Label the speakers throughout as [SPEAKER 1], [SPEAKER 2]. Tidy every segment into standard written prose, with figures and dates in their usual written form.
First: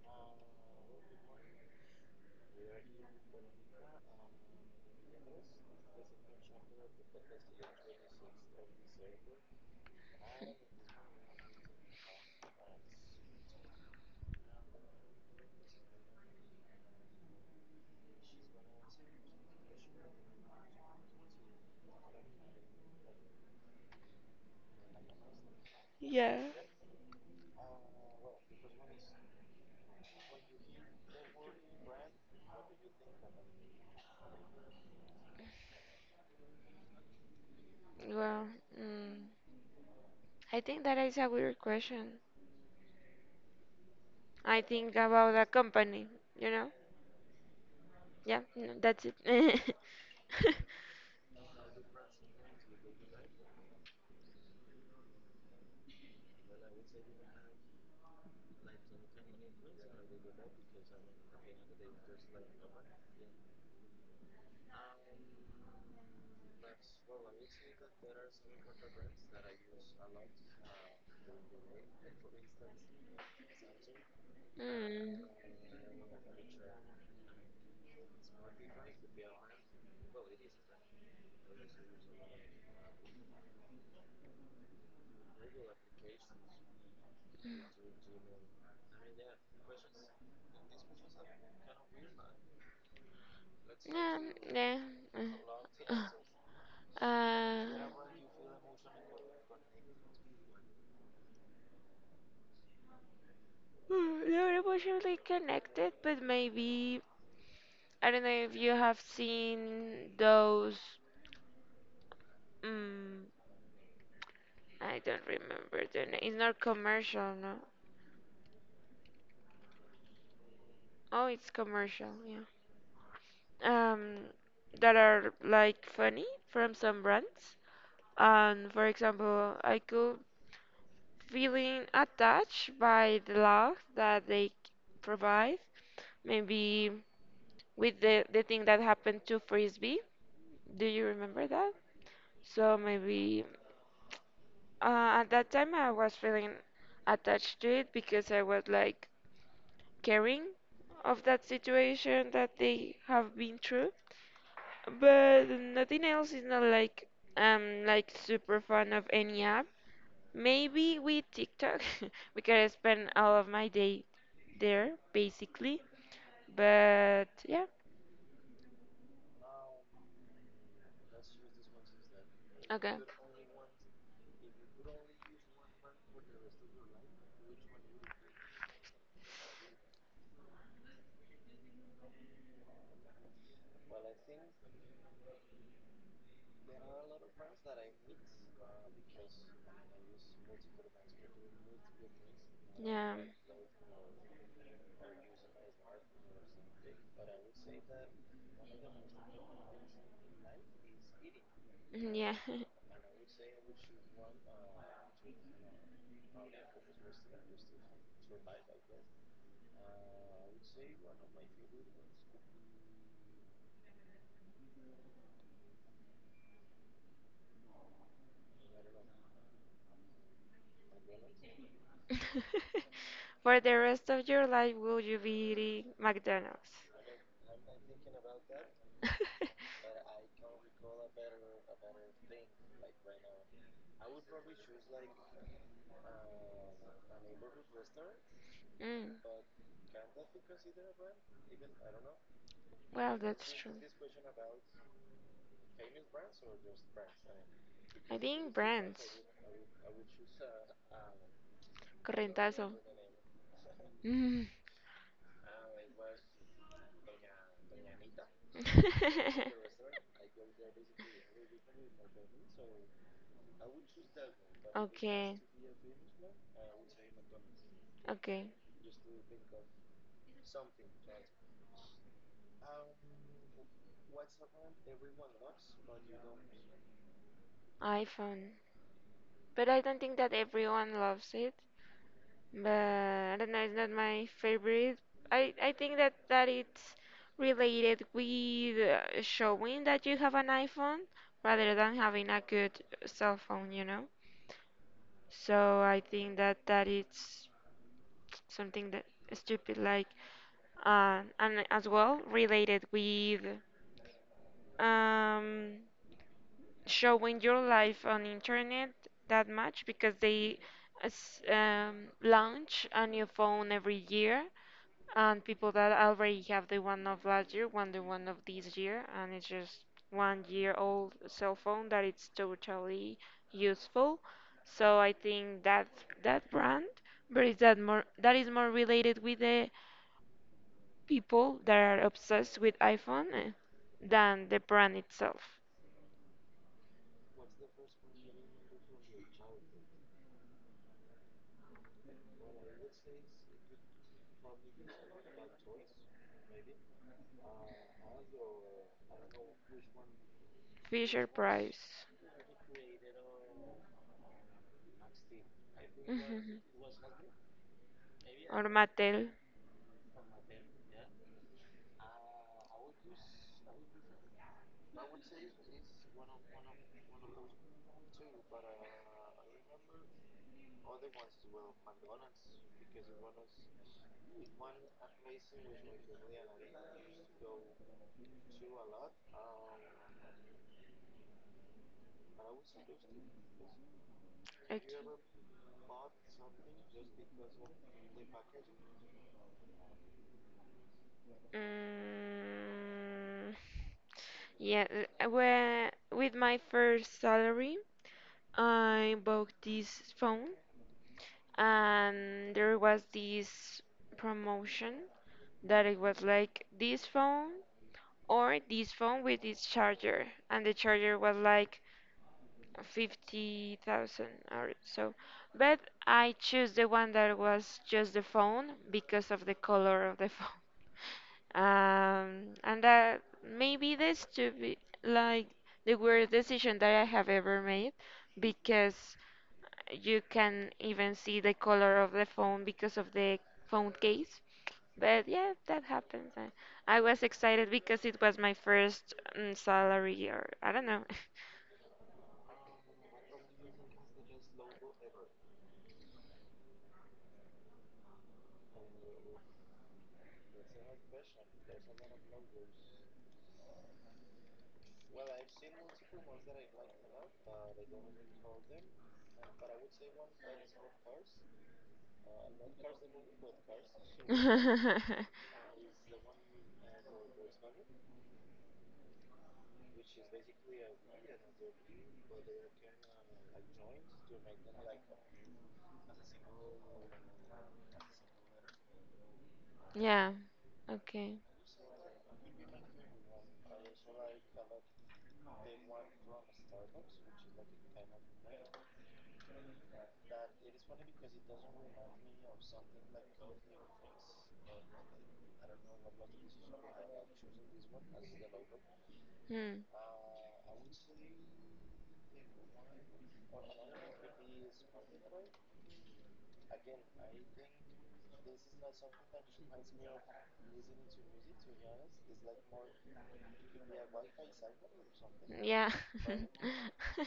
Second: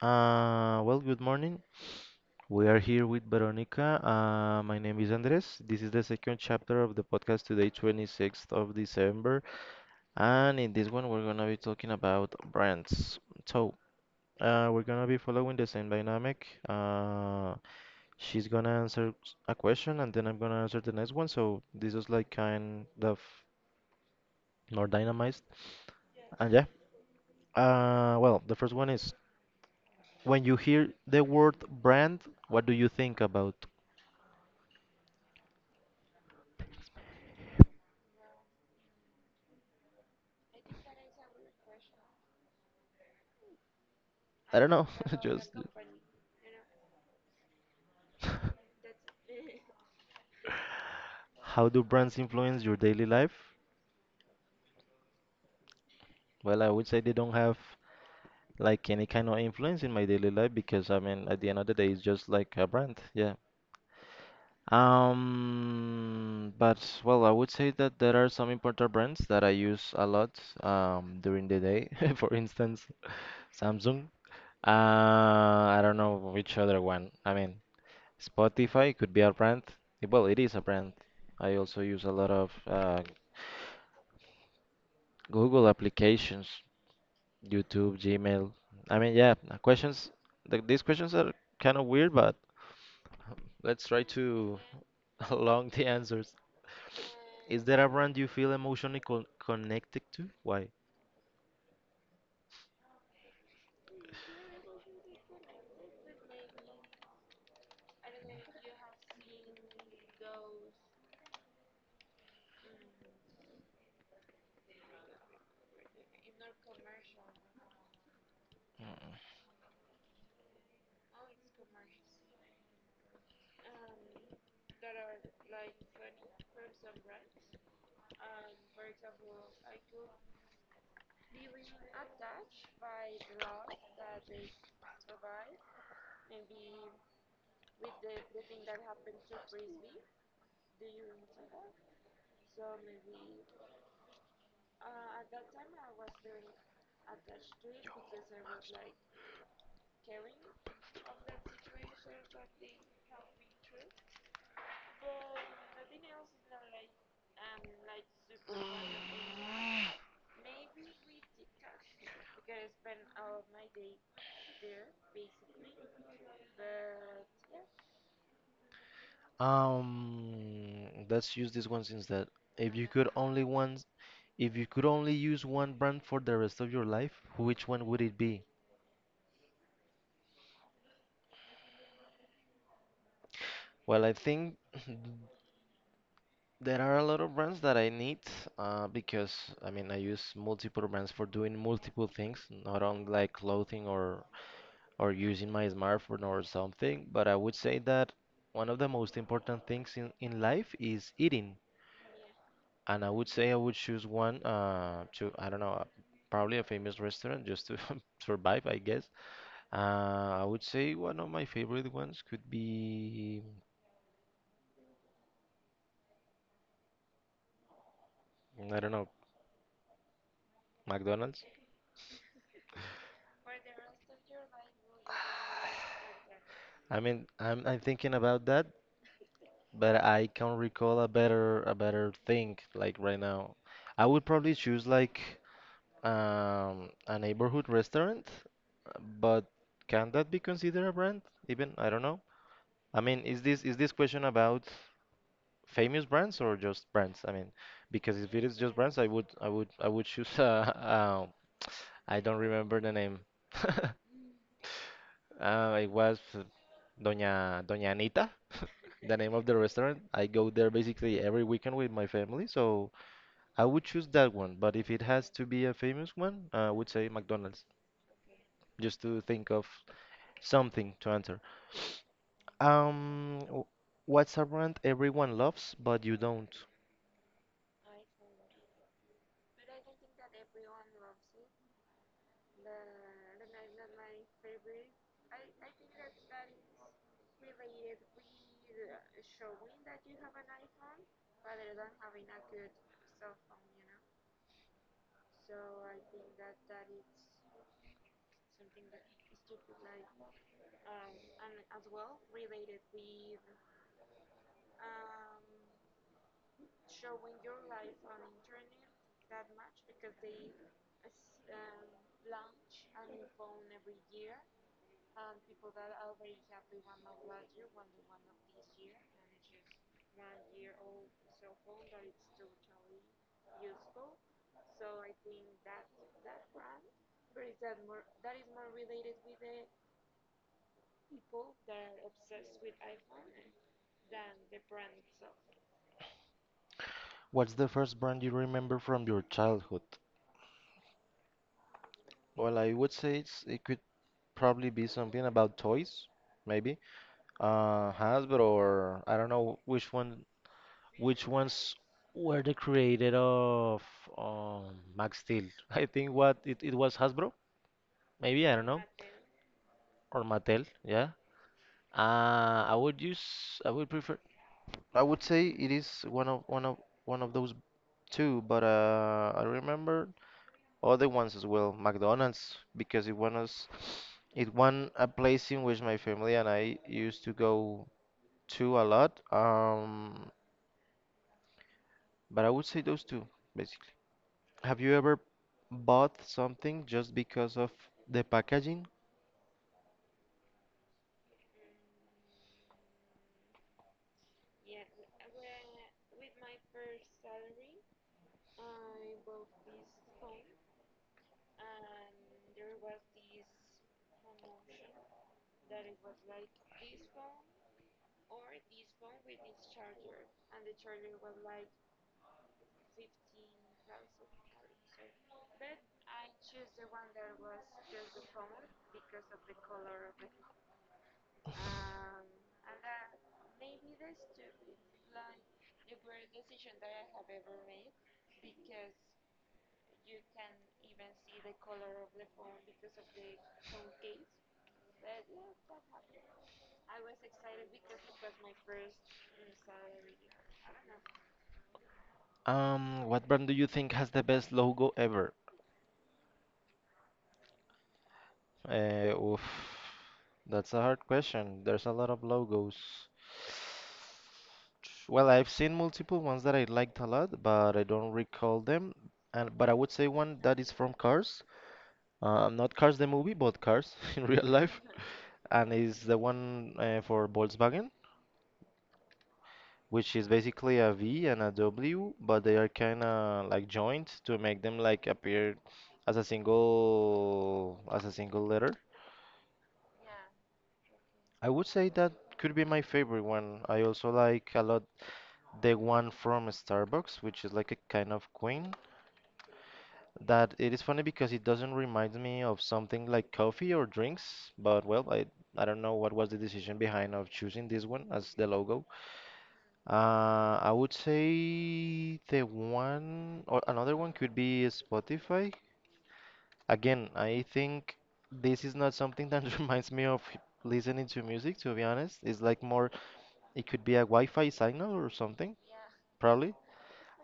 [SPEAKER 1] Good morning. We are here with Veronica. My name is Andres. This is the second chapter of the podcast today, 26th of December. And in this one, we're going to be talking about brands. So, we're going to be following the same dynamic. She's going to answer a question, and then I'm going to answer the next one. So, this is like kind of more dynamized.
[SPEAKER 2] Yeah.
[SPEAKER 1] And yeah, the first one is, when you hear the word brand, what do you think about?
[SPEAKER 2] Well, mm, I think that is a weird question. I
[SPEAKER 1] I don't know,
[SPEAKER 2] think about a
[SPEAKER 1] just
[SPEAKER 2] company, you know? Yeah, no, that's it.
[SPEAKER 1] how do brands influence your daily life? Well, I would say they don't have like any kind of influence in my daily life because I mean, at the end of the day, it's just like a brand, yeah. But well, I would say that there are some important brands that I use a lot during the day. For instance, Samsung.
[SPEAKER 2] Mm.
[SPEAKER 1] I don't know which other one. I mean, Spotify could be a brand. Well, it is a brand. I also use a lot of Google applications, YouTube, Gmail. I mean, yeah, questions. Th these questions are kind of weird, but let's try
[SPEAKER 2] Yeah,
[SPEAKER 1] to
[SPEAKER 2] yeah.
[SPEAKER 1] along the
[SPEAKER 2] Uh,
[SPEAKER 1] answers.
[SPEAKER 2] uh,
[SPEAKER 1] Is there a brand you feel emotionally connected to? Why?
[SPEAKER 2] They're emotionally connected, but maybe I don't know if you have seen those. Mm, I don't remember the name. It's not commercial, no. Oh, it's commercial. Yeah. um, that are like funny from some brands. And for example, I could feeling attached by the love that they provide. Maybe with the thing that happened to Frisbee. Do you remember that? So maybe at that time I was feeling attached to it because I was like caring of that situation that they have been through. But nothing else is not like I'm like super fan of any app. Maybe with TikTok because I spend all of my day there basically. But yeah,
[SPEAKER 1] Let's use this one since that if you
[SPEAKER 2] okay.
[SPEAKER 1] could only once, if you could only use one brand for the rest of your life, which one would it be? Well, I think there are a lot of brands that I need because I mean I use multiple brands for doing multiple things, not only
[SPEAKER 2] Yeah,
[SPEAKER 1] like clothing or using my smartphone or something. But I would say that one of the most important things in life is eating,
[SPEAKER 2] yeah.
[SPEAKER 1] and I would say I would choose one to I don't know probably a famous restaurant just to survive, I guess. I would say one of my favorite ones could be, I don't know, McDonald's.
[SPEAKER 2] For the rest of your life, will you be eating McDonald's?
[SPEAKER 1] I mean, I'm thinking about that, but I can't recall a better thing like right now. I would probably choose like a neighborhood restaurant,
[SPEAKER 2] mm,
[SPEAKER 1] but can that be considered a brand? Even I don't know. I
[SPEAKER 2] well,
[SPEAKER 1] mean, is
[SPEAKER 2] that's
[SPEAKER 1] this
[SPEAKER 2] true.
[SPEAKER 1] is this question about famous brands or just brands? I mean,
[SPEAKER 2] I
[SPEAKER 1] because if it
[SPEAKER 2] think
[SPEAKER 1] is just brands, I
[SPEAKER 2] brands.
[SPEAKER 1] would I would I would choose I don't
[SPEAKER 2] Correntazo.
[SPEAKER 1] remember the name.
[SPEAKER 2] Mm.
[SPEAKER 1] It was. Doña Anita, the name of the restaurant. I go there basically every weekend with my family, so I would choose that one. But if it has
[SPEAKER 2] Okay,
[SPEAKER 1] to be a famous one, I would say McDonald's,
[SPEAKER 2] okay.
[SPEAKER 1] just to think of something to answer. Um, w- what's a brand everyone loves but you don't?
[SPEAKER 2] iPhone. But I don't think that everyone loves it. But I don't know. It's not my favorite. I think that it's related with showing that you have an iPhone rather than having a good cell phone. So I think that it's something that stupid like and as well related with um showing your life on internet that much because they launch a new phone every year and people that already have the one of last year want the one of this year and it's just 1 year old cell phone that it's totally useful. So I think that that brand, but is that is more related with the people that are obsessed with iPhone than the brand itself.
[SPEAKER 1] What's the first brand you remember from your childhood? Well, I would say it could probably be something about toys, maybe. Hasbro, or I don't know which one,
[SPEAKER 2] Fisher
[SPEAKER 1] which ones
[SPEAKER 2] Price.
[SPEAKER 1] were the creator of Max? I think
[SPEAKER 2] Mhm.
[SPEAKER 1] it was Hasbro, maybe I
[SPEAKER 2] Or
[SPEAKER 1] don't know,
[SPEAKER 2] Mattel.
[SPEAKER 1] or Mattel. Yeah. I would use. I would prefer. I would say it is one of those two, but I remember other ones as well. McDonald's because it was it won a place in which my family and I used to go to a lot. But I would say those two basically.
[SPEAKER 2] Okay.
[SPEAKER 1] Have you ever bought something just because of the packaging?
[SPEAKER 2] Mm, yeah, uh, whe- with my first salary, I bought this phone, and there was this promotion that it was like this phone or this phone with this charger, and the charger was like 50,000 or so. But I choose the one that was just the phone because of the color of the phone. And that maybe this to be like the worst decision that I have ever made because you can even see the color of the phone because of the phone case. But yeah, that happens. I was excited because it was my first salary, or I don't know.
[SPEAKER 1] What brand do you think has the best logo ever? Uh, oof, that's a hard question. There's a lot of logos. Well, I've seen multiple ones that I liked a lot, but I don't recall them. And but I would say one that is from Cars, not Cars the movie, but Cars in real life, and is the one for Volkswagen, which is basically a V and a W, but they are kind of like joined to make them like appear as a single letter.
[SPEAKER 2] Yeah. Okay.
[SPEAKER 1] I would say that could be my favorite one. I also like a lot the one from Starbucks, which is like a kind of queen. That it is funny because it doesn't remind me of something like coffee or drinks, but well, I don't know what was the decision behind of choosing this one as the logo.
[SPEAKER 2] Hmm.
[SPEAKER 1] I would say the one, or another one could be Spotify. Again, I think this is not something that reminds me of listening to music, to be honest. It's like more, it could be a Wi-Fi signal or something,
[SPEAKER 2] Yeah.
[SPEAKER 1] probably.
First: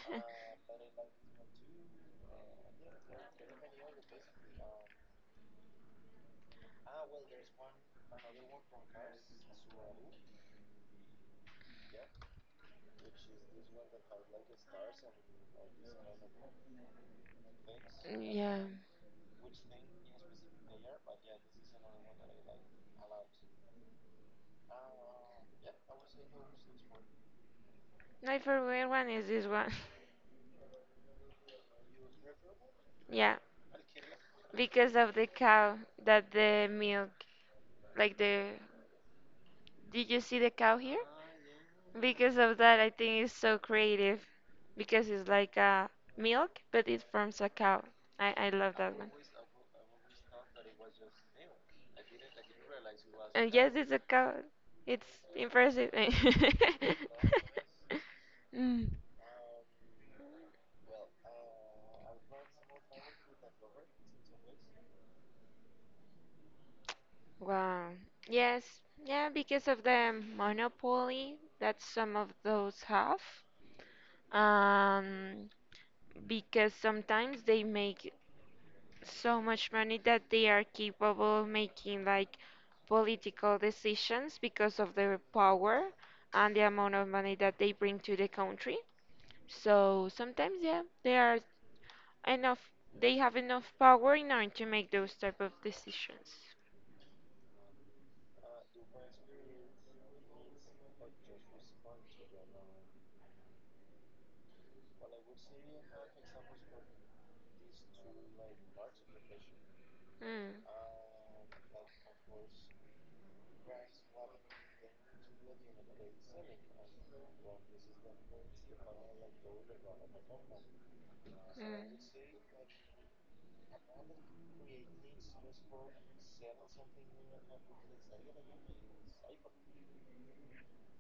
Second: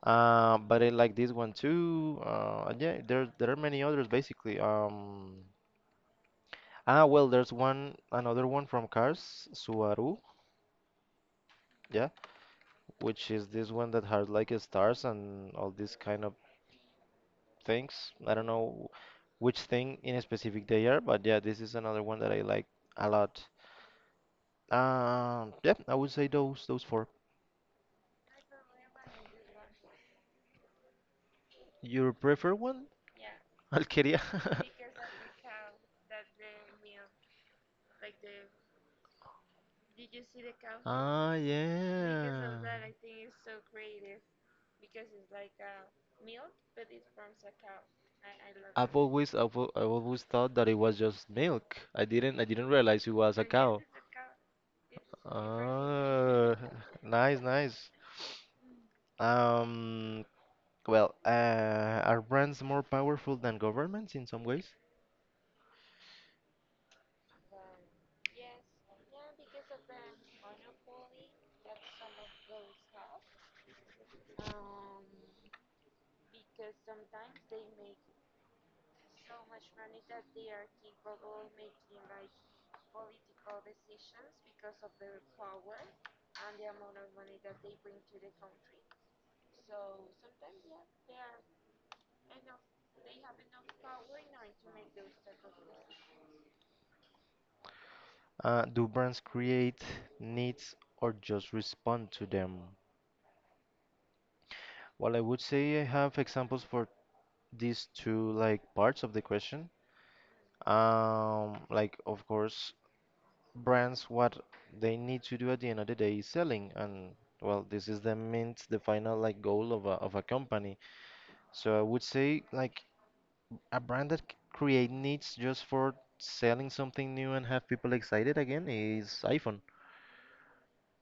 [SPEAKER 1] But I like this one too. And yeah, there are many others basically. There's one another one from Cars, Subaru. Yeah, which is this one that has like stars and all this kind of things. I don't
[SPEAKER 2] Yeah.
[SPEAKER 1] know which thing in specific they are, but yeah, this is another one that I like a lot. Yeah, I would say those four.
[SPEAKER 2] My favorite one is this one.
[SPEAKER 1] Your preferred one,
[SPEAKER 2] Yeah.
[SPEAKER 1] Alqueria?
[SPEAKER 2] Because of the cow that the milk, like the. Did you see the cow here?
[SPEAKER 1] Ah,
[SPEAKER 2] Because
[SPEAKER 1] yeah.
[SPEAKER 2] of that, I think it's so creative. Because it's like a milk, but it forms a cow. I love
[SPEAKER 1] I've
[SPEAKER 2] that one.
[SPEAKER 1] always I've, al- I've always thought that it was just milk. I didn't realize it was a
[SPEAKER 2] And yes,
[SPEAKER 1] cow.
[SPEAKER 2] it's a cow. It's impressive.
[SPEAKER 1] Ah, nice, nice.
[SPEAKER 2] Mm,
[SPEAKER 1] Um, are brands more powerful than governments in some ways?
[SPEAKER 2] wow. Yes. Yeah, because of the monopoly that some of those have. Um, because sometimes they make so much money that they are capable of making like political decisions because of their power and the amount of money that they bring to the country. So sometimes, yeah, they are enough. They have enough power in order to make those type of decisions.
[SPEAKER 1] Do brands create needs or just respond to them? Well, I would say I have examples for these two like parts of the question.
[SPEAKER 2] Mm.
[SPEAKER 1] Like of course, brands what they need to do at the end of the day is selling, and well, this is the mint, the final like goal of a company. So I
[SPEAKER 2] Mm.
[SPEAKER 1] would say like a brand that create needs just for selling something new and have people excited again is iPhone.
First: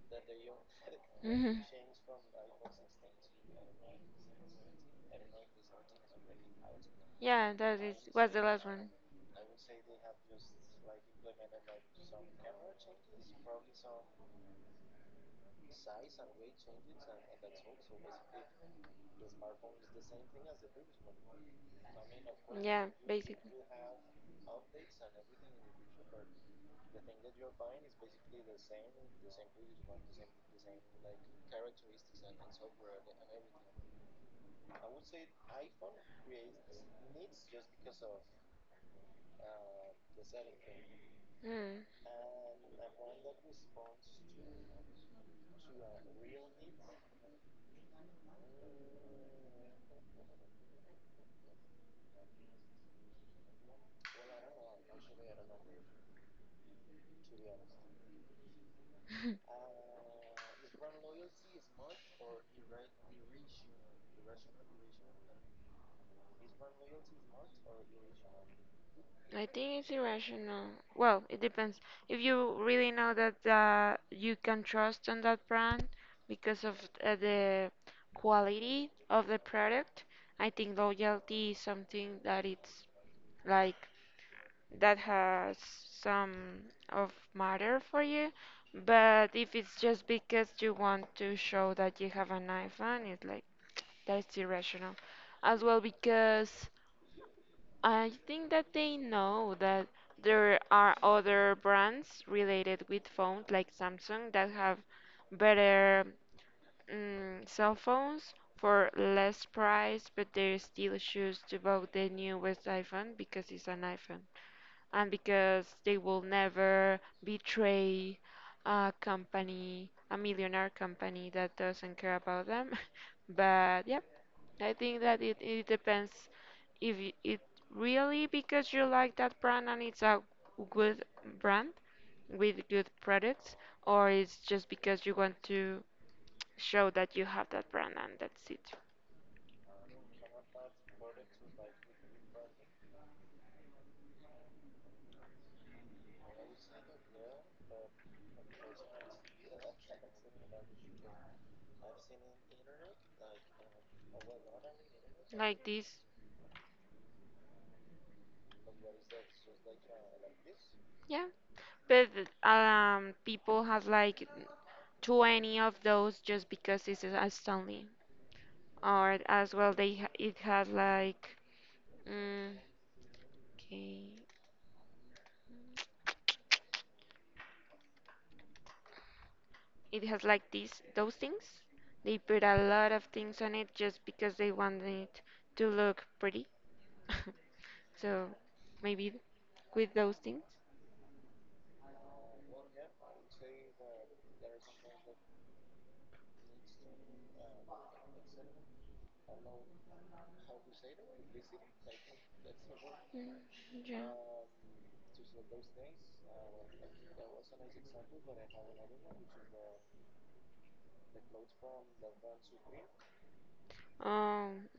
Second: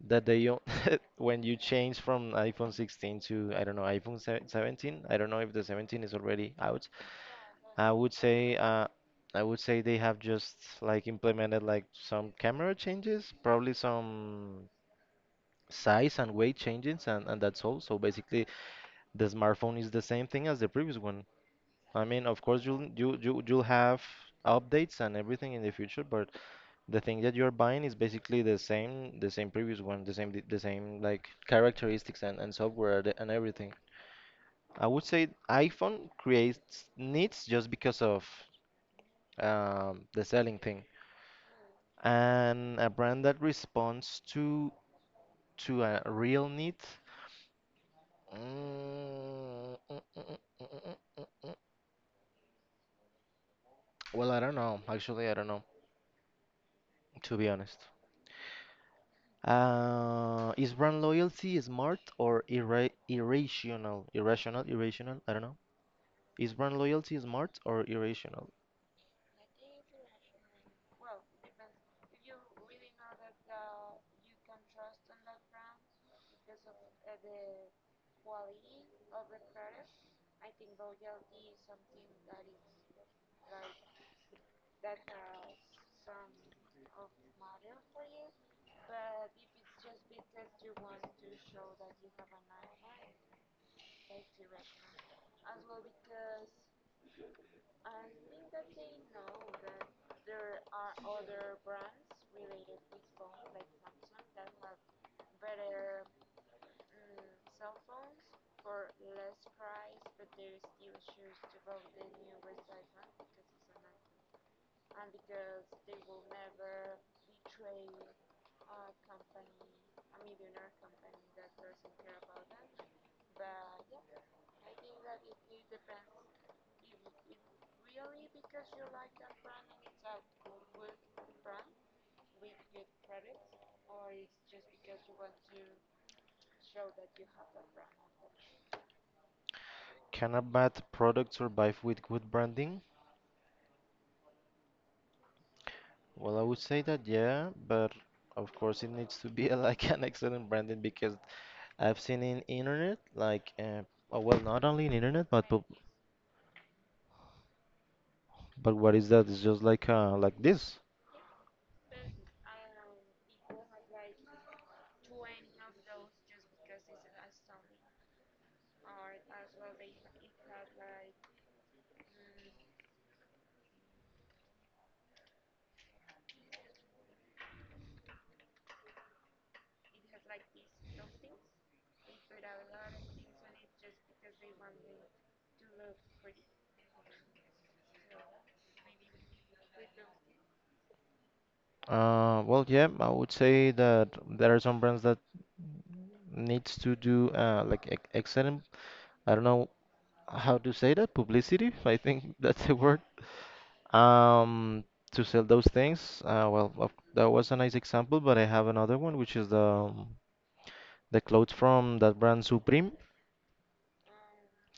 [SPEAKER 1] That they when you change from iPhone 16 to I don't know iPhone 17. I don't know if the 17 is already out.
[SPEAKER 2] Yeah, that
[SPEAKER 1] I
[SPEAKER 2] is
[SPEAKER 1] would
[SPEAKER 2] was the
[SPEAKER 1] say
[SPEAKER 2] last one.
[SPEAKER 1] they have just like implemented like some camera changes, probably some size and weight changes, and that's all. So basically, the smartphone is the same thing as the previous one. I mean, of course,
[SPEAKER 2] Yeah,
[SPEAKER 1] you'll you you
[SPEAKER 2] basically.
[SPEAKER 1] you'll have updates and everything in the future, but the thing that you're buying is basically the same previous one, the same like characteristics and software and everything. I would say iPhone creates needs just because of the selling thing,
[SPEAKER 2] Mm.
[SPEAKER 1] and a brand that responds to a real need. Mm, mm, mm, mm, mm, mm, mm, mm. mm. Well, I don't know. Actually, I don't know, to be honest. Is brand loyalty smart or irrational? I don't know. Is brand loyalty smart or irrational?
[SPEAKER 2] I think it's irrational. Well, it depends. If you really know that you can trust on that brand because of the quality of the product, I think loyalty is something that it's like that has some of matter for you. But if it's just because you want to show that you have an iPhone, it's like that's irrational as well because I think that they know that there are other brands related with phones like Samsung that have better cell phones for less price, but they still choose to buy the newest iPhone because it's an iPhone and because they will never betray a company, a millionaire company that doesn't care about them. But yeah, I think that it depends if it really because you like that brand and it's a good brand with good products, or it's just because you want to show that you have that brand and that's it.
[SPEAKER 1] Can a bad product survive with good branding? Well, I would say that yeah, but of course it needs to be like an excellent branding because I've seen in internet like oh, well not only in internet
[SPEAKER 2] Like this,
[SPEAKER 1] but what is that? It's just like this.
[SPEAKER 2] yeah. But people has like 20 of those just because it's a Stanley, or as well they it has like mm, okay. It has like these those things. They put a lot of things on it just because they want it to look pretty. So maybe with those things.
[SPEAKER 1] Yeah, I would say that there are some brands that needs to do like excellent I don't know how to say that, publicity, I think that's the word,
[SPEAKER 2] Mm, yeah.
[SPEAKER 1] um, to sell those things. That was a nice example, but I have another one, which is the clothes from that brand Supreme,
[SPEAKER 2] Um,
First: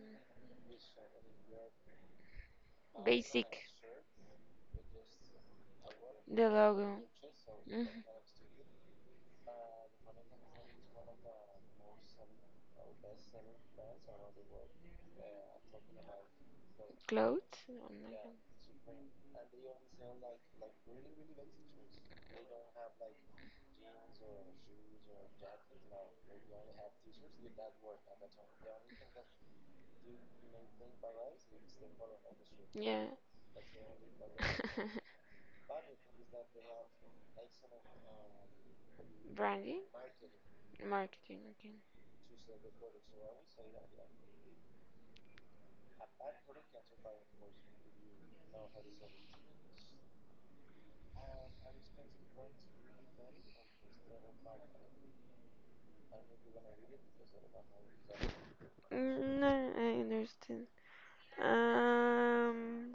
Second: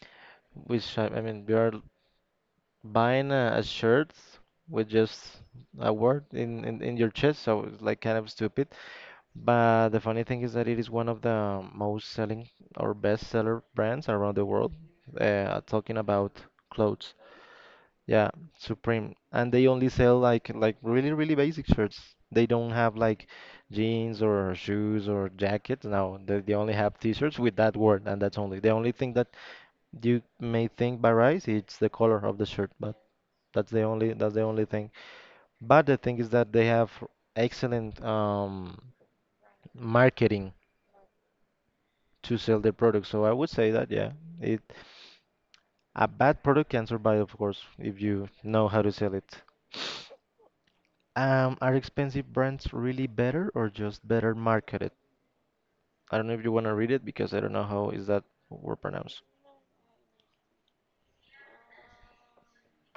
[SPEAKER 1] which I mean, you are buying a
[SPEAKER 2] basic.
[SPEAKER 1] shirt with just a word
[SPEAKER 2] The
[SPEAKER 1] in
[SPEAKER 2] logo.
[SPEAKER 1] your chest, so it's
[SPEAKER 2] Mhm.
[SPEAKER 1] like kind of stupid. But the funny thing is that it is one of the most selling or best seller brands around the world, talking about clothes.
[SPEAKER 2] Clothes. Oh my
[SPEAKER 1] Yeah,
[SPEAKER 2] God.
[SPEAKER 1] Supreme. And they only sell like really, really basic shirts. They don't have like jeans or shoes or jackets. No, they only have t-shirts with that word, and that's only. The only thing that you may think varies, it's the color of the shirt, but
[SPEAKER 2] Yeah.
[SPEAKER 1] that's the only thing. But the thing is that they have excellent
[SPEAKER 2] Branding,
[SPEAKER 1] marketing
[SPEAKER 2] marketing. Okay.
[SPEAKER 1] to sell their product. So I would say that yeah, it a bad product can survive, of course, if you know how to sell it. Are expensive brands really better or just better marketed? I don't know if you want to read it because I don't know how is that word pronounced.
[SPEAKER 2] Mm, no, I understand. Um,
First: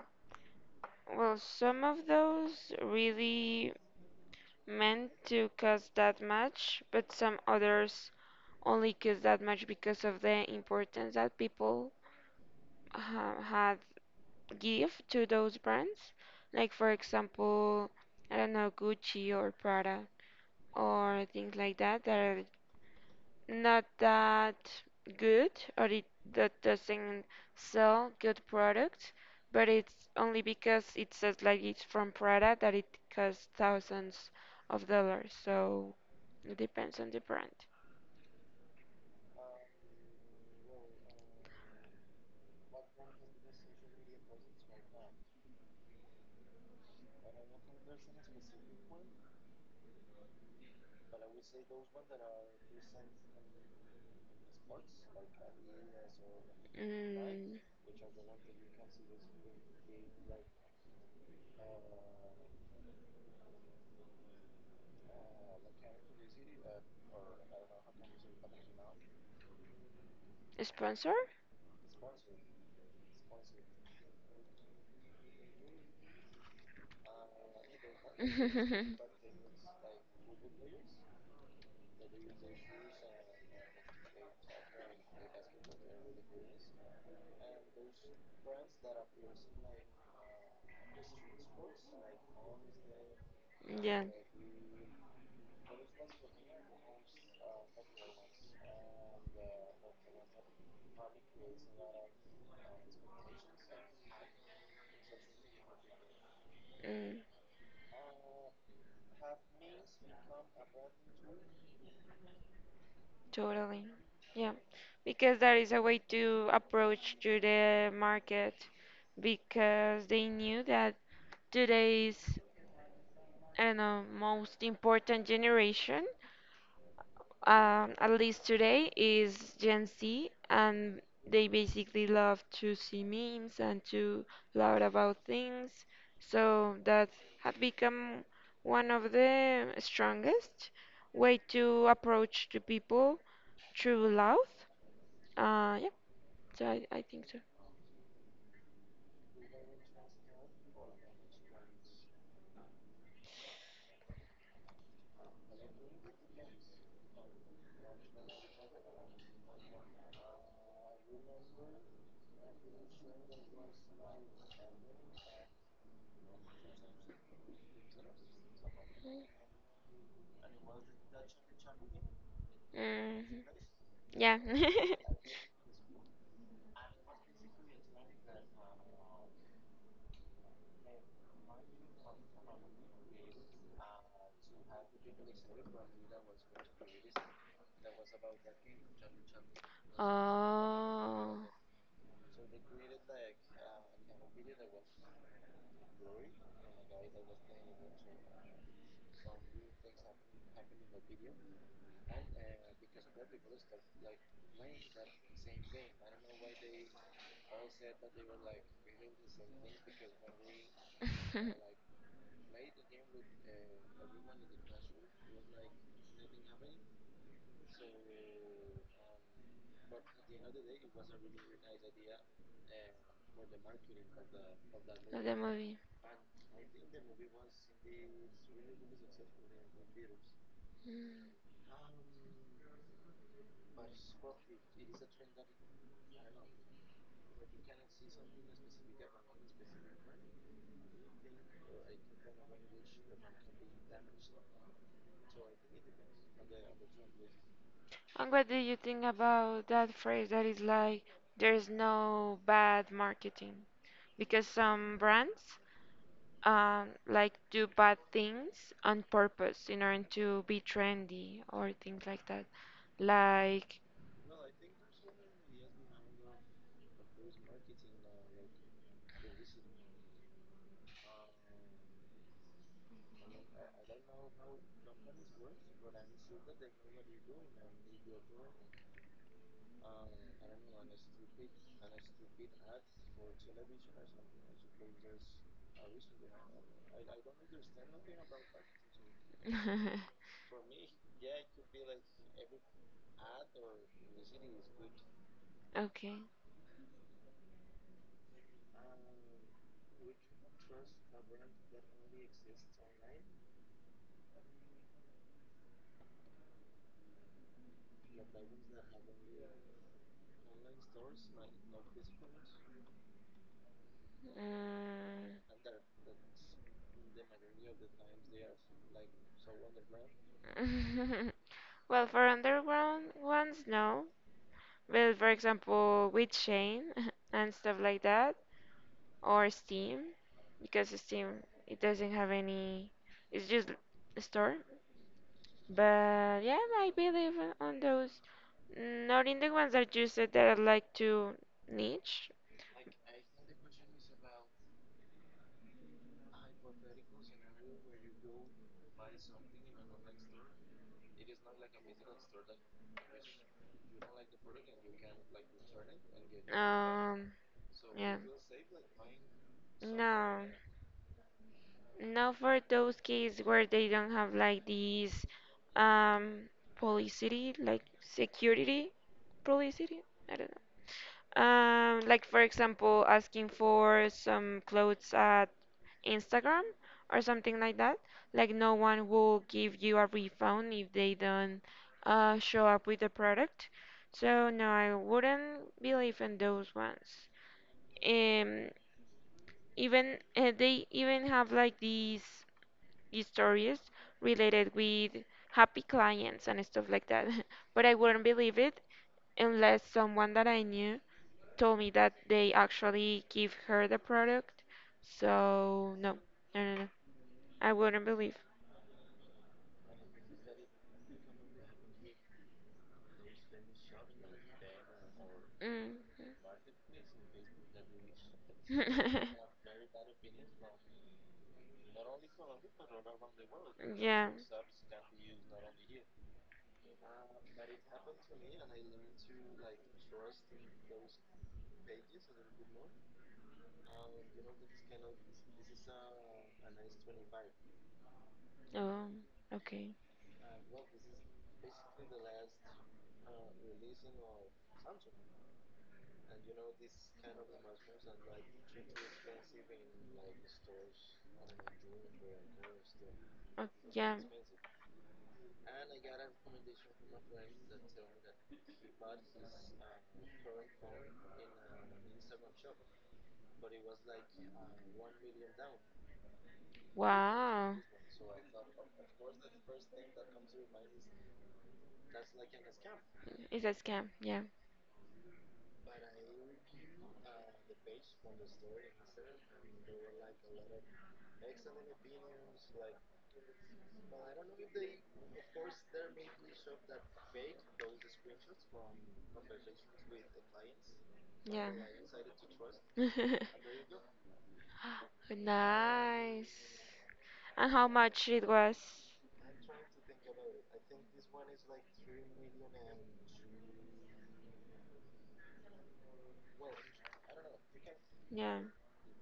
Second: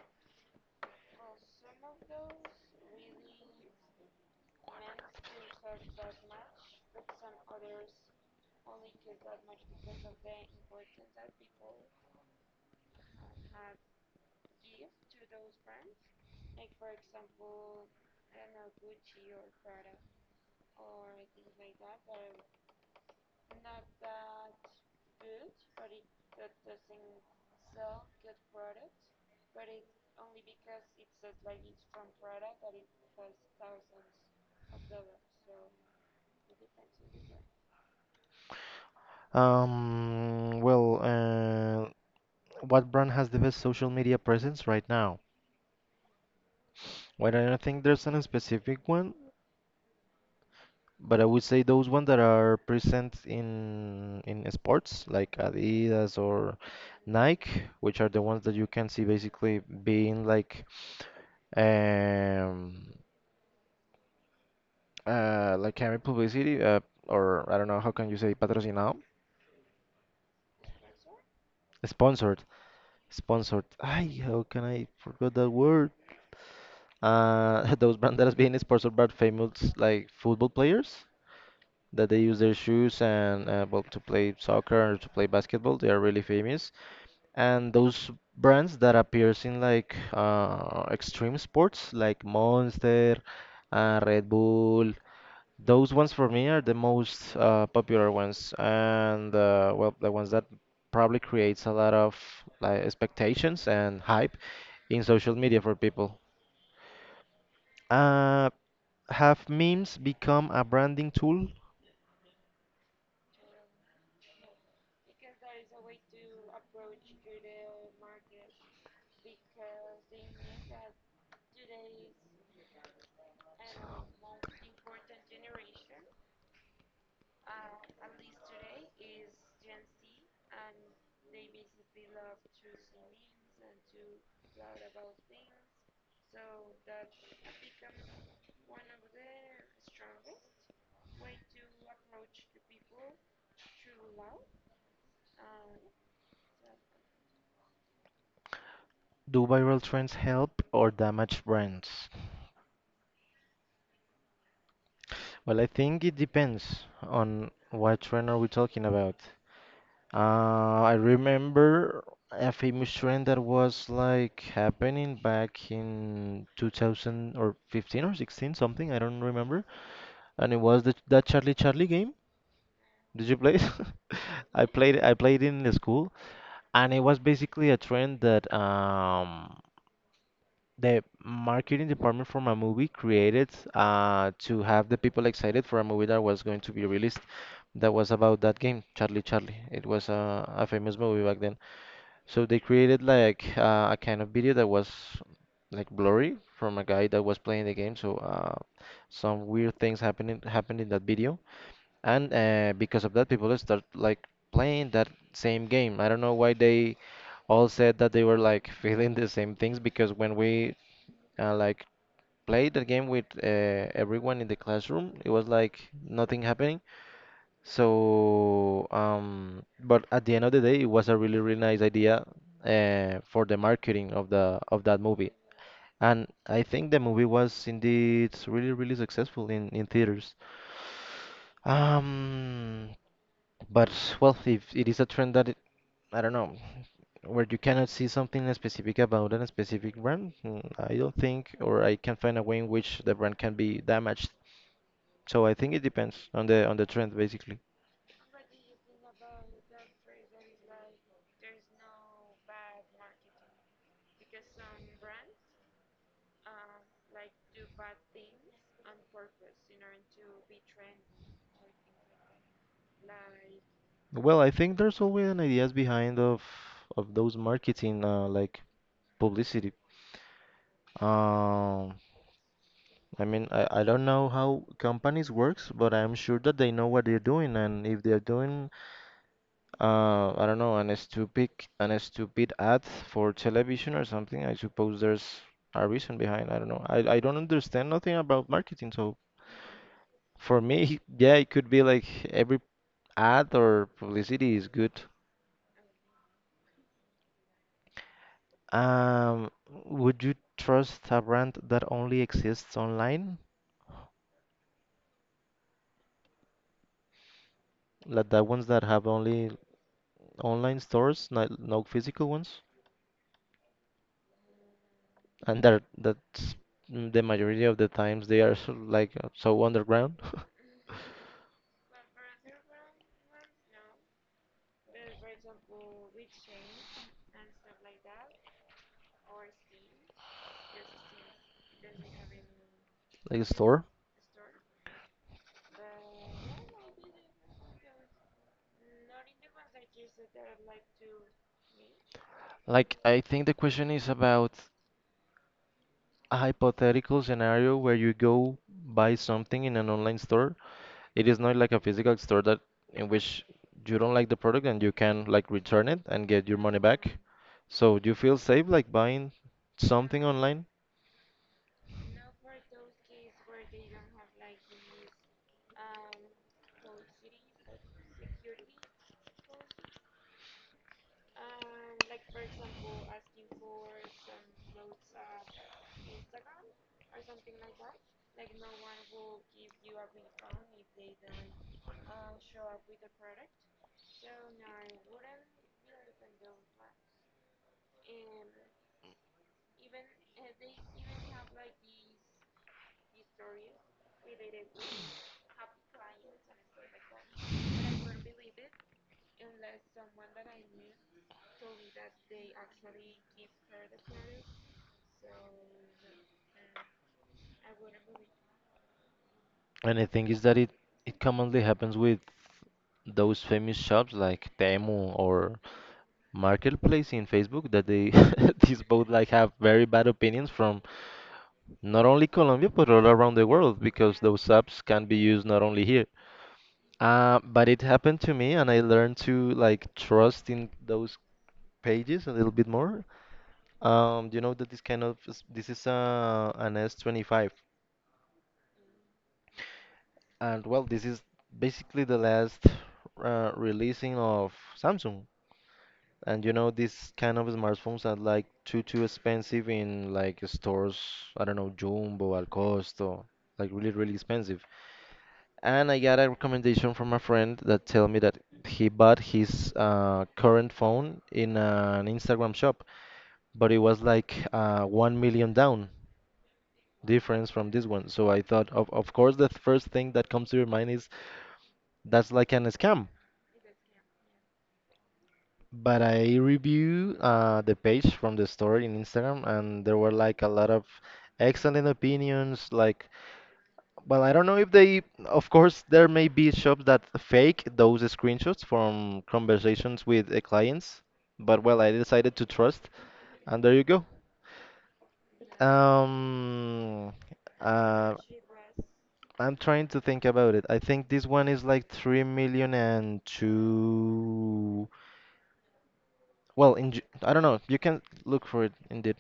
[SPEAKER 2] well, some of those really meant to cost that much, but some others only cost that much because of the importance that people ha had give to those brands. Like for example, I don't know, Gucci or Prada or things like that that are not that good or it that doesn't sell good products, but it's only because it says like it's from Prada that it costs thousands of dollars. So it depends on the brand.
[SPEAKER 1] Um, well, uh, what brand has the best social media presence right now? Well, I don't think there's a specific one, but I would say those ones that are present in sports like Adidas or
[SPEAKER 2] Mm,
[SPEAKER 1] Nike, which are the ones that you can see basically being um like having publicity, or I don't know, how can you say patrocinado?
[SPEAKER 2] sponsor?
[SPEAKER 1] Sponsored, sponsored. Ay, how can I forgot that word? Those banderas being sponsored by famous like football players that they use their shoes and well to play soccer or to play basketball. They are really famous, and those brands that appears in like extreme sports like Monster,
[SPEAKER 2] Yeah.
[SPEAKER 1] Red Bull. Those ones for me are the most popular ones, and well, the ones that probably creates a lot of like expectations and hype in social media for people.
[SPEAKER 2] Mm.
[SPEAKER 1] Uh, have memes become a branding tool?
[SPEAKER 2] Totally. Yeah. Because that is a way to approach to the market because they knew that today's, I don't know, most important generation, at least today, is Gen Z, and they basically love to see memes and to learn about things. So that had become one of the strongest way to approach to people through love, yeah. So I think so.
[SPEAKER 1] Do viral trends help or damage brands? Well, I think it depends on what trend are we talking about. I remember a famous trend that was like happening back in 2000 or 15 or 16, something, I don't remember. And it was the that Charlie Charlie game. Did you
[SPEAKER 2] Hmm.
[SPEAKER 1] play it?
[SPEAKER 2] Yeah.
[SPEAKER 1] I played it in the school, and it was basically a trend that the marketing department from a movie created to have the people excited for a movie that was going to be released that was about that game, Charlie Charlie. It was a famous movie
[SPEAKER 2] Oh.
[SPEAKER 1] back then. So they created like a kind of video that was like blurry from a guy that was playing the game. So some weird things happening happened in that video, and because of that, people start like playing that same game. I don't know why they all said that they were like feeling the same things because when we like played the game with everyone in the classroom, it was like nothing happening. So, but at the end of the day, it was a really, really nice idea for the marketing of the of that
[SPEAKER 2] Of
[SPEAKER 1] movie.
[SPEAKER 2] the movie.
[SPEAKER 1] And I think the movie was indeed really, really successful in theaters.
[SPEAKER 2] Mm.
[SPEAKER 1] Um, but well, if it is a trend that I don't know, where you cannot see something specific about a specific brand, I don't think, or I can find a way in which the brand can be damaged. So I think it depends on the trend, basically.
[SPEAKER 2] And what do you think about that phrase that is like, there's no bad marketing? Because some brands like do bad things on purpose in order to be trendy or things like that. Like,
[SPEAKER 1] Well, I think there's always an ideas behind of those marketing like publicity. Um, I mean, I don't know how companies works, but I'm sure that they know what they're doing, and if they're doing, I don't know, an stupid ad for television or something, I suppose there's a reason behind. I don't know. I don't understand nothing about marketing, so for me, yeah, it could be like every ad or publicity is good.
[SPEAKER 2] okay.
[SPEAKER 1] Um, would you trust a brand that only exists online? Like the ones that have only online stores, not no physical ones? And that's the majority of the times they are sort like so underground,
[SPEAKER 2] Mm. Well, for underground ones, no. Well, for example, with Chain and stuff like that, or Steam, because Steam it doesn't have any.
[SPEAKER 1] like a
[SPEAKER 2] It's just
[SPEAKER 1] store.
[SPEAKER 2] a store. But yeah, I believe on those. Not in the ones that you said that I like to niche.
[SPEAKER 1] Like I think the question is about a hypothetical scenario where you go buy something in an online store. It is not like a physical store that in which you don't like the product and you can like return it and get your money back.
[SPEAKER 2] Um,
[SPEAKER 1] So do you
[SPEAKER 2] yeah.
[SPEAKER 1] feel safe like buying something
[SPEAKER 2] No.
[SPEAKER 1] online?
[SPEAKER 2] Now for those cases where they don't have like these um publicity, like security publicity, I don't know. Like for example, asking for some clothes at Instagram or something like that. Like no one will give you a refund if they don't show up with the product. So no, I wouldn't believe in those ones. Um, even they even have like these stories related with happy clients and stuff like that. But I wouldn't believe it unless someone that I knew told me that they actually give her the product. So no, no, no, no. I wouldn't believe.
[SPEAKER 1] And the thing is that it commonly happens with those famous shops like Temu or
[SPEAKER 2] Mm.
[SPEAKER 1] Marketplace in Facebook that they these both like have very bad opinions from not only Colombia but all around the world because
[SPEAKER 2] Yeah.
[SPEAKER 1] those apps can be used not only here. But it happened to me and I learned to like trust in those pages a little bit more. You know that this kind of this is an S25.
[SPEAKER 2] Oh, okay.
[SPEAKER 1] And well, this is basically the last releasing of Samsung. And you know, these kind of smartphones are like too expensive in like stores. I don't know, Jumbo, Al Costo,
[SPEAKER 2] Oh,
[SPEAKER 1] like really really
[SPEAKER 2] yeah.
[SPEAKER 1] expensive. And I got a recommendation from a friend that tell me that he bought his current phone in an Instagram shop, but it was like 1 million down difference from
[SPEAKER 2] Wow.
[SPEAKER 1] this one. So I thought, of course, the first thing that comes to your mind is that's like an scam.
[SPEAKER 2] It's a scam. Yeah.
[SPEAKER 1] But I review the page from the store in Instagram, and there were like a lot of excellent opinions. Like, well, I don't know if they, of course, there may be shops that fake those screenshots from conversations with clients. But
[SPEAKER 2] Yeah.
[SPEAKER 1] well, I decided to trust, and there you go.
[SPEAKER 2] Nice.
[SPEAKER 1] Um,
[SPEAKER 2] And how
[SPEAKER 1] uh,
[SPEAKER 2] much it was?
[SPEAKER 1] I'm trying to think about it. I think this one is like three million and two. Well, I don't know. You can look
[SPEAKER 2] Yeah.
[SPEAKER 1] for it indeed.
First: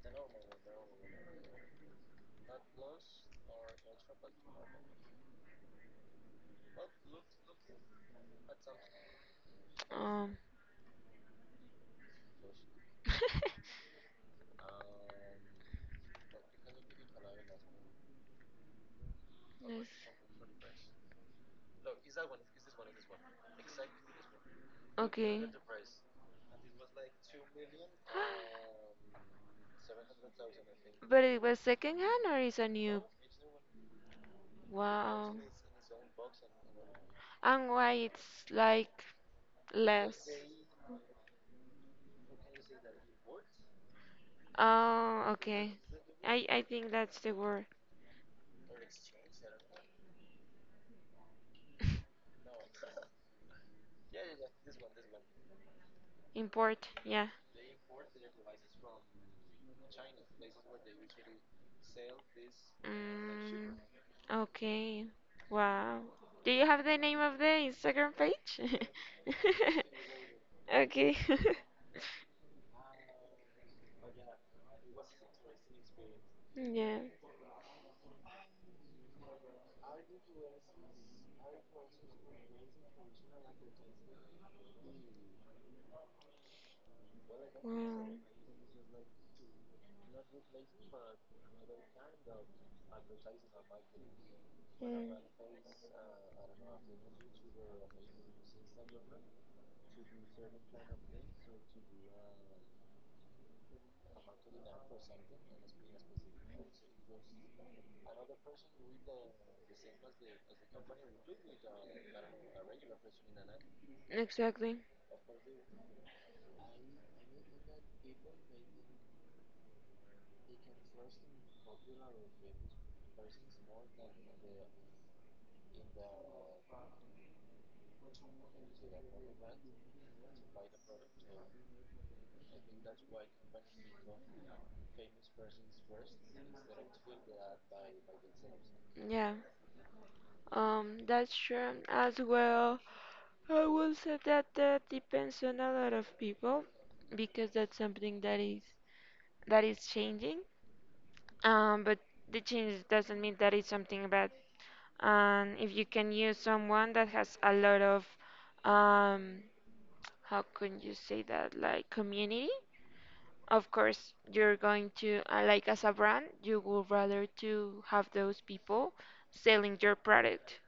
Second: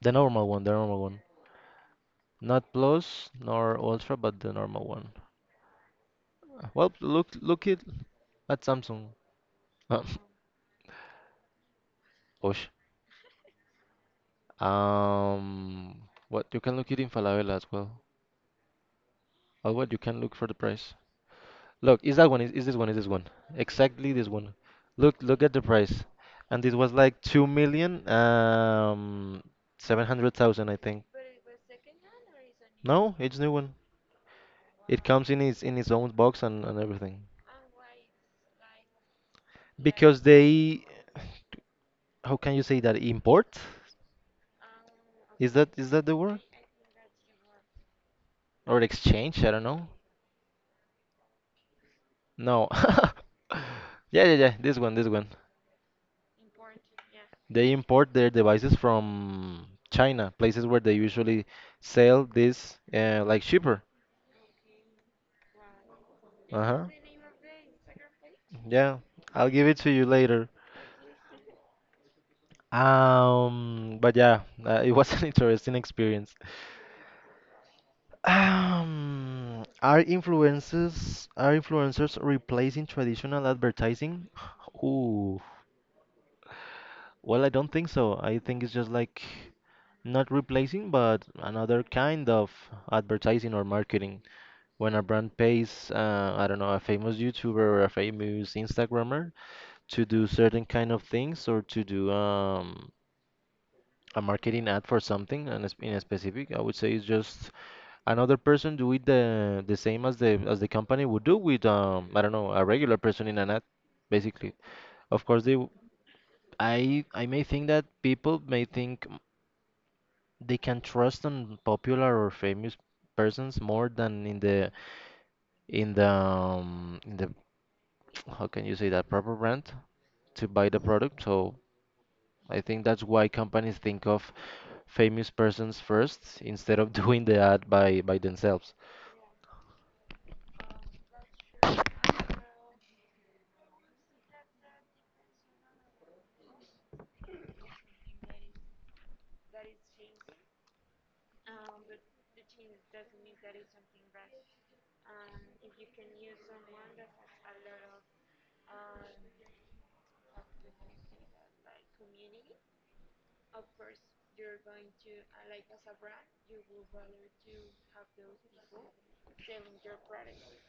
[SPEAKER 1] The normal one, the normal one. Not Plus nor Ultra, but the normal one. Well, look it at Samsung. Uh,
[SPEAKER 2] Um.
[SPEAKER 1] Osh. Um, what you can look it in Falabella as well. Or
[SPEAKER 2] Yes.
[SPEAKER 1] what you can look for the price. Look, is that one? Is this one? Is this one? Exactly this one. Look
[SPEAKER 2] Okay.
[SPEAKER 1] at the price. And it was like 2 million 700,000, I think.
[SPEAKER 2] But it was second hand or is a new?
[SPEAKER 1] No, it's new one. It comes
[SPEAKER 2] Wow.
[SPEAKER 1] in its own box and, everything.
[SPEAKER 2] And why it's like
[SPEAKER 1] Because
[SPEAKER 2] less?
[SPEAKER 1] they, how can you say that import?
[SPEAKER 2] Oh, okay.
[SPEAKER 1] Is that the word?
[SPEAKER 2] I think that's the word.
[SPEAKER 1] Or exchange? I don't know. No. yeah, yeah, yeah. This one, this one.
[SPEAKER 2] Import. Yeah.
[SPEAKER 1] They import their devices from China, places where they usually sell this like
[SPEAKER 2] Mm,
[SPEAKER 1] cheaper.
[SPEAKER 2] okay. Wow. Do you
[SPEAKER 1] Uh-huh.
[SPEAKER 2] have the name of the Instagram page?
[SPEAKER 1] Yeah, I'll give it to you later.
[SPEAKER 2] Okay.
[SPEAKER 1] But yeah, it was an interesting experience.
[SPEAKER 2] Yeah.
[SPEAKER 1] Are influencers replacing traditional advertising? Ooh, well, I don't think
[SPEAKER 2] Wow.
[SPEAKER 1] so. I think it's just like not replacing, but another kind of advertising or marketing. When a
[SPEAKER 2] Mm,
[SPEAKER 1] brand pays, I don't know, a famous YouTuber or a famous Instagrammer to do certain kind of things or to do a marketing ad for something and in a specific, I would say it's just another person do it the same as the company would do with I don't know a regular person in an ad, basically.
[SPEAKER 2] exactly.
[SPEAKER 1] Of course, I may think that people may think m- they can trust on popular or famous persons more than in the in the how can you say that proper brand to buy the product. So I think that's why companies think of famous persons first instead of doing the ad by themselves.
[SPEAKER 2] Yeah. That's true as well. I will say that that depends on a lot of people because that's something that is changing. But the change doesn't mean that it's something bad. And if you can use someone that has a lot of um, how can you say that like community of course you're going to like as a brand you would rather to have those people selling your product.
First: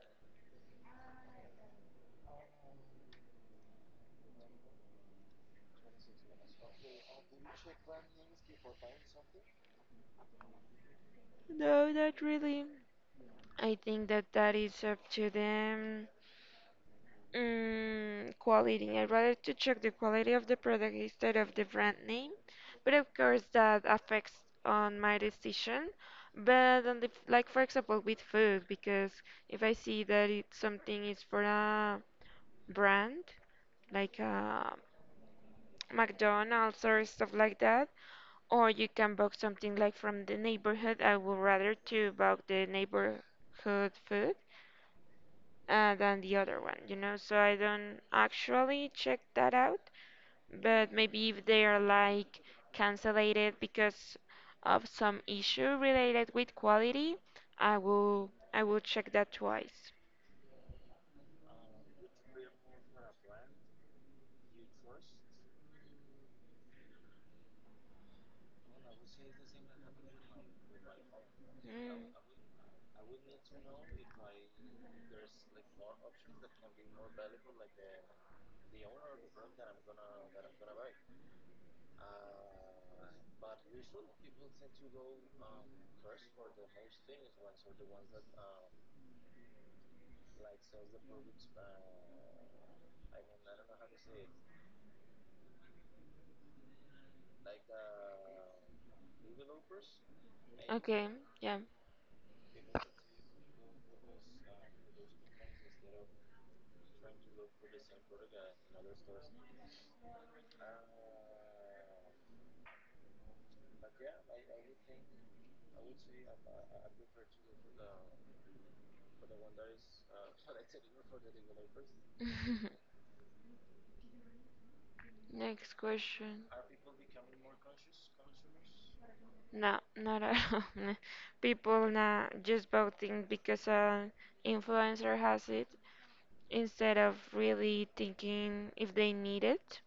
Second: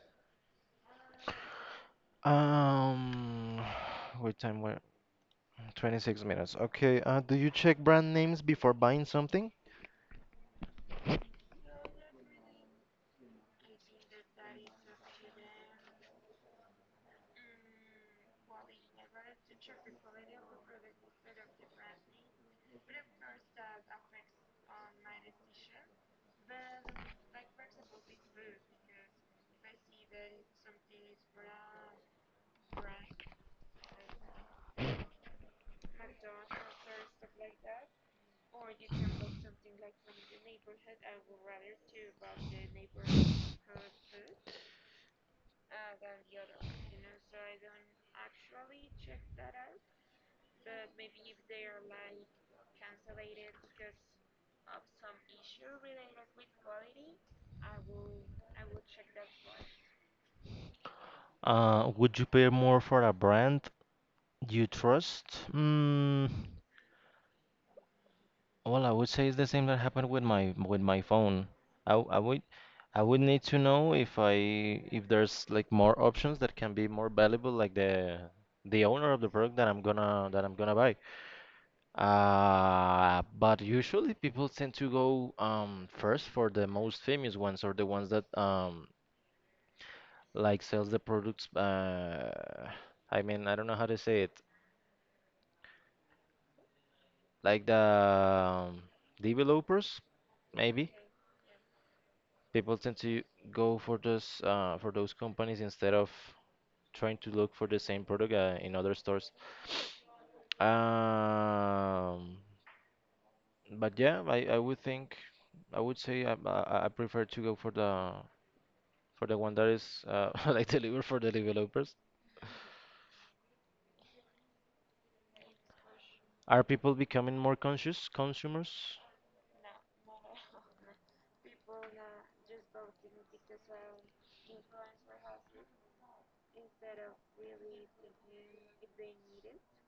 [SPEAKER 1] Um, what time where 26 minutes. Okay. Do you check brand names before buying something?
[SPEAKER 2] No, not really. I think that that is up to them. Quality. I'd rather to check the quality of the product instead of the brand name, but of course that affects on my decision. But on the like for example with food, because if I see that it something is for a brand like McDonald's or stuff like that, or you can buy something like from the neighborhood, I would rather to buy the neighborhood food than the other one. So I don't actually check that out. But maybe if they are like canceled because of some issue related with quality, I will check that twice.
[SPEAKER 1] Would you pay more for a brand you trust? Mm, well, I would say it's the same that happened with my phone. I,
[SPEAKER 2] Mm.
[SPEAKER 1] w- I would I would need to know if there's like more options that can be more valuable, like the owner of the product that I'm gonna buy. But usually people tend to go first for the most famous ones or the ones that like sells the products I mean I don't know how to say it like the developers maybe
[SPEAKER 2] Okay, yeah.
[SPEAKER 1] people tend to go for those companies instead of trying to look for the same product in other stores um but yeah I would think I would say I prefer to go for the one that is like delivered for the developers
[SPEAKER 2] Next question.
[SPEAKER 1] are people becoming more conscious consumers
[SPEAKER 2] No, not at all. People now just voting because an influencer has it, instead of really thinking if they need it.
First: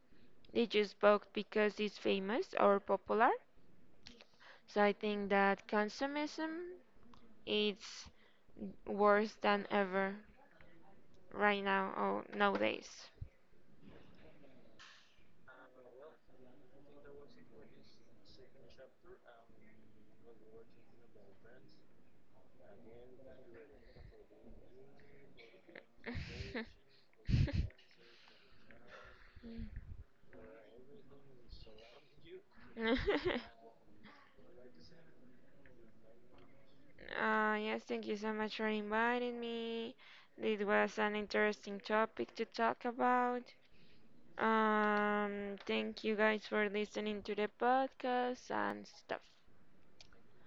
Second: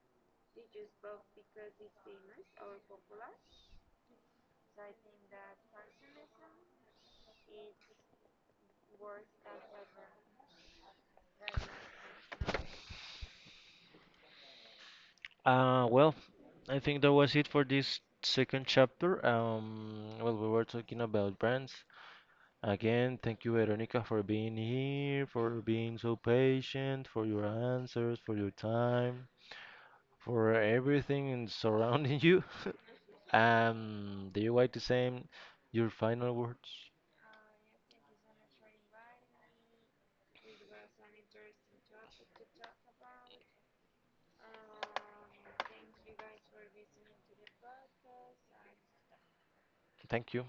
[SPEAKER 2] They just bought because it's famous or popular. So I think that consumerism is worse than ever right now or nowadays.
[SPEAKER 1] well, I think that was it for this second chapter. Well, we were talking about brands. Again, thank you, Veronica, for being here, for being so patient, for your answers, for your time, for everything surrounding you. Do you like to say your final words?
[SPEAKER 2] Yes, thank you so much for inviting me. It was an interesting topic to talk about. Thank you guys for listening to the podcast and stuff.
[SPEAKER 1] Thank you.